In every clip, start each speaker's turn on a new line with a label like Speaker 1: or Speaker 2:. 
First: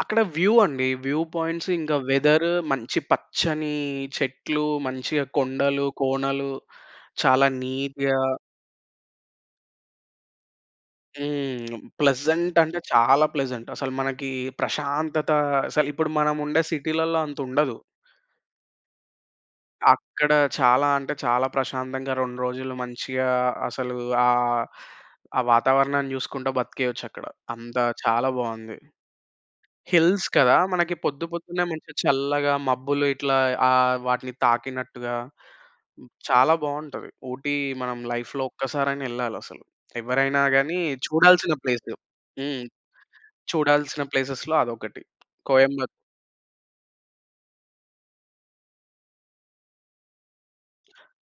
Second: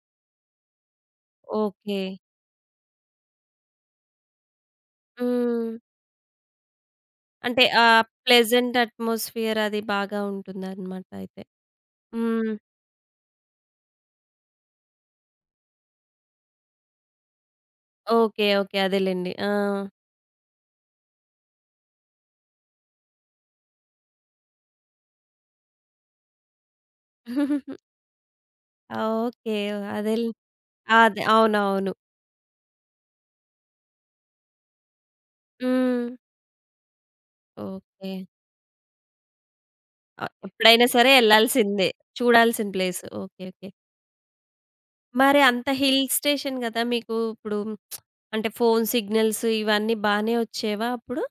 Speaker 1: అక్కడ వ్యూ అండి. View points ఇంకా
Speaker 2: ఓకే.
Speaker 1: వెదర్, మంచి పచ్చని చెట్లు, మంచిగా
Speaker 2: హ్మ్.
Speaker 1: కొండలు, కోనలు, చాలా
Speaker 2: అంటే ఆహ్,
Speaker 1: నీట్‌గా
Speaker 2: ప్లెజెంట్ అట్మోస్ఫియర్ అది బాగా ఉంటుందనమాటైతే.
Speaker 1: హ్మ్. ప్లెజంట్
Speaker 2: హ్మ్.
Speaker 1: అంటే చాలా ప్లెజంట్. అసలు మనకి ప్రశాంతత అసలిప్పుడు మనం ఉండే సిటీ‌లల్ల అంతుండదు.
Speaker 2: ఓకే. ఓకే. అదేలెండి. ఆ!
Speaker 1: అక్కడ చాలా అంటే చాలా ప్రశాంతంగా రొండ్రోజులు మంచిగా అసలు ఆహ్, ఆ వాతావరణాన్ని జూసుకుంటా బ్రతికేయొచ్చక్కడ. అంత చాలా బావుంది.
Speaker 2: ఆ! ఓకే. అదేల్
Speaker 1: హిల్స్ కదా! మనకి
Speaker 2: ఆ! అదే
Speaker 1: పొద్దు పొద్దున్నే
Speaker 2: అవునవును.
Speaker 1: మంచిగా చల్లగా మబ్బులు ఇట్లా ఆహ్, వాటిని తాకినట్టుగా
Speaker 2: హ్మ్.
Speaker 1: చాలా బావుంటది. ఊటీ మనం
Speaker 2: ఓకే.
Speaker 1: లైఫ్‌లో ఒక్కసారైనా ఎళ్ళాలసలు.
Speaker 2: ఆ!
Speaker 1: ఎవ్వరైనా గాని
Speaker 2: ఎప్పుడైనా సరే
Speaker 1: చూడాల్సిన
Speaker 2: ఎళ్ళాల్సిందే.
Speaker 1: ప్లేసు. హ్మ్.
Speaker 2: చూడాల్సిన ప్లేసు. ఓకే. ఓకే.
Speaker 1: చూడాల్సిన ప్లేసెస్‌లో అదొకటి.
Speaker 2: మరి అంత
Speaker 1: కోయంబత్
Speaker 2: హిల్ స్టేషన్ గదా! మీకు ఇప్పుడు అంటే ఫోన్ సిగ్నల్స్ ఇవన్నీ బానే వొచ్చేవా అప్పుడు?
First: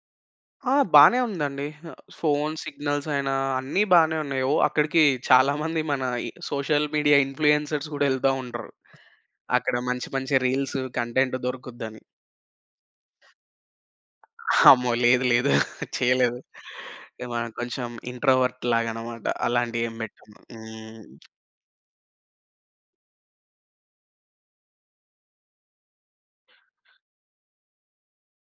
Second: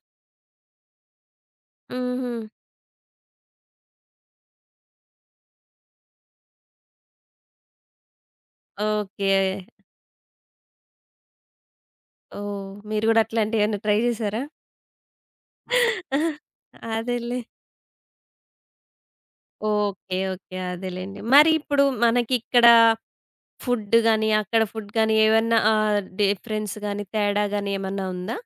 Speaker 1: ఆ! బానే ఉందండి. ఆహ్,
Speaker 2: హుహు.
Speaker 1: ఫోను సిగ్నల్స్ అయినా అన్ని బానే ఉన్నాయి. ఓ అక్కడికి చాలా మంది మన ఈ సోషల్ మీడియా ఇన్‌ఫ్లూయెన్సర్స్ గూడా ఎళ్తా ఉంటరు.
Speaker 2: ఓకే.
Speaker 1: అక్కడ మంచి మంచి రీల్స్, కంటెంట్, దొరుకుద్దని.
Speaker 2: ఓహ్! మీరు గూడా అట్లాంటియేవన్నా ట్రై జేసారా?
Speaker 1: అమ్మో! లేదు. లేదు.
Speaker 2: ఆ!
Speaker 1: చెయ్యలేదు. యాహ్!
Speaker 2: అదేలే.
Speaker 1: మనం కొంచెం ఇంట్రోవర్ట్‌లాగానమాట. అలాంటియి ఏం
Speaker 2: ఓకే.
Speaker 1: పెట్టను.
Speaker 2: ఓకే.
Speaker 1: హ్మ్.
Speaker 2: అదేలెండి. మరి ఇప్పుడు మనకిక్కడ ఫుడ్ గాని, అక్కడ ఫుడ్ గాని, ఏదన్నా ఆహ్, డిఫరెన్స్ గాని, తేడా గాని, ఏమన్నా ఉందా?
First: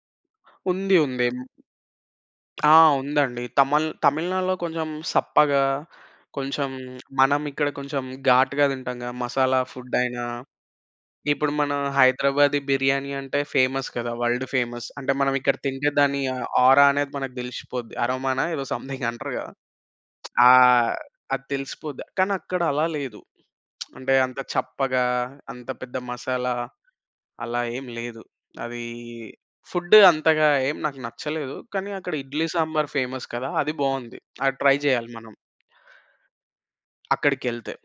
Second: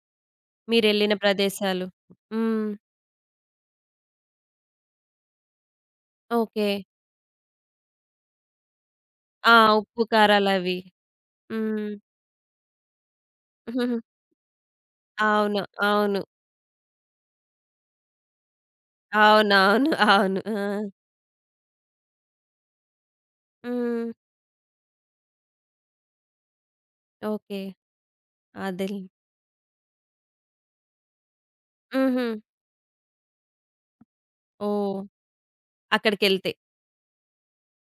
Speaker 1: ఉంది
Speaker 2: మీరెళ్ళిన
Speaker 1: ఉందేమో.
Speaker 2: ప్రదేశాలు.
Speaker 1: ఆ!
Speaker 2: హ్మ్.
Speaker 1: ఉందండి. తమళ్ తమిళనాడులో కొంచెం సప్పగా, కొంచెం
Speaker 2: ఓకే.
Speaker 1: మనం ఇక్కడ కొంచెం ఘాటుగా తింటాం గదా!
Speaker 2: ఆ!
Speaker 1: మసాలా ఫుడైనా,
Speaker 2: ఉప్పుకారాలవి.
Speaker 1: ఇప్పుడు మన
Speaker 2: హ్మ్.
Speaker 1: హైదరాబాదీ బిర్యానీ అంటే ఫేమస్ కదా! World famous. అంటే మనం ఇక్కడ
Speaker 2: అవును.
Speaker 1: తింటే దాని
Speaker 2: అవును.
Speaker 1: ఆహ్, ఆరా అనేది మనకు దెలిసిపోద్ది. అరోమా‌నా ఏదో సమ్‌థింగ్ అంటారు గదా!
Speaker 2: అవునవును. అవును. ఆ!
Speaker 1: ఆహ్, అది తెలిసిపోద్ది. కానక్కడ అలా లేదు.
Speaker 2: హ్మ్.
Speaker 1: అంటే అంత చప్పగా, అంత పెద్ద మసాలా,
Speaker 2: ఓకే.
Speaker 1: అలా ఏం లేదు. అదీ
Speaker 2: అదేలే.
Speaker 1: ఫుడ్డు అంతగా ఏం నాకు నచ్చలేదు. కానీ అక్కడ
Speaker 2: హుహు.
Speaker 1: ఇడ్లీ సాంబార్ ఫేమస్ కదా! అది బావుంది. అది ట్రై
Speaker 2: ఓహ్!
Speaker 1: జేయాలి మనం.
Speaker 2: అక్కడికెళ్తే.
Speaker 1: అక్కడికెళ్తే.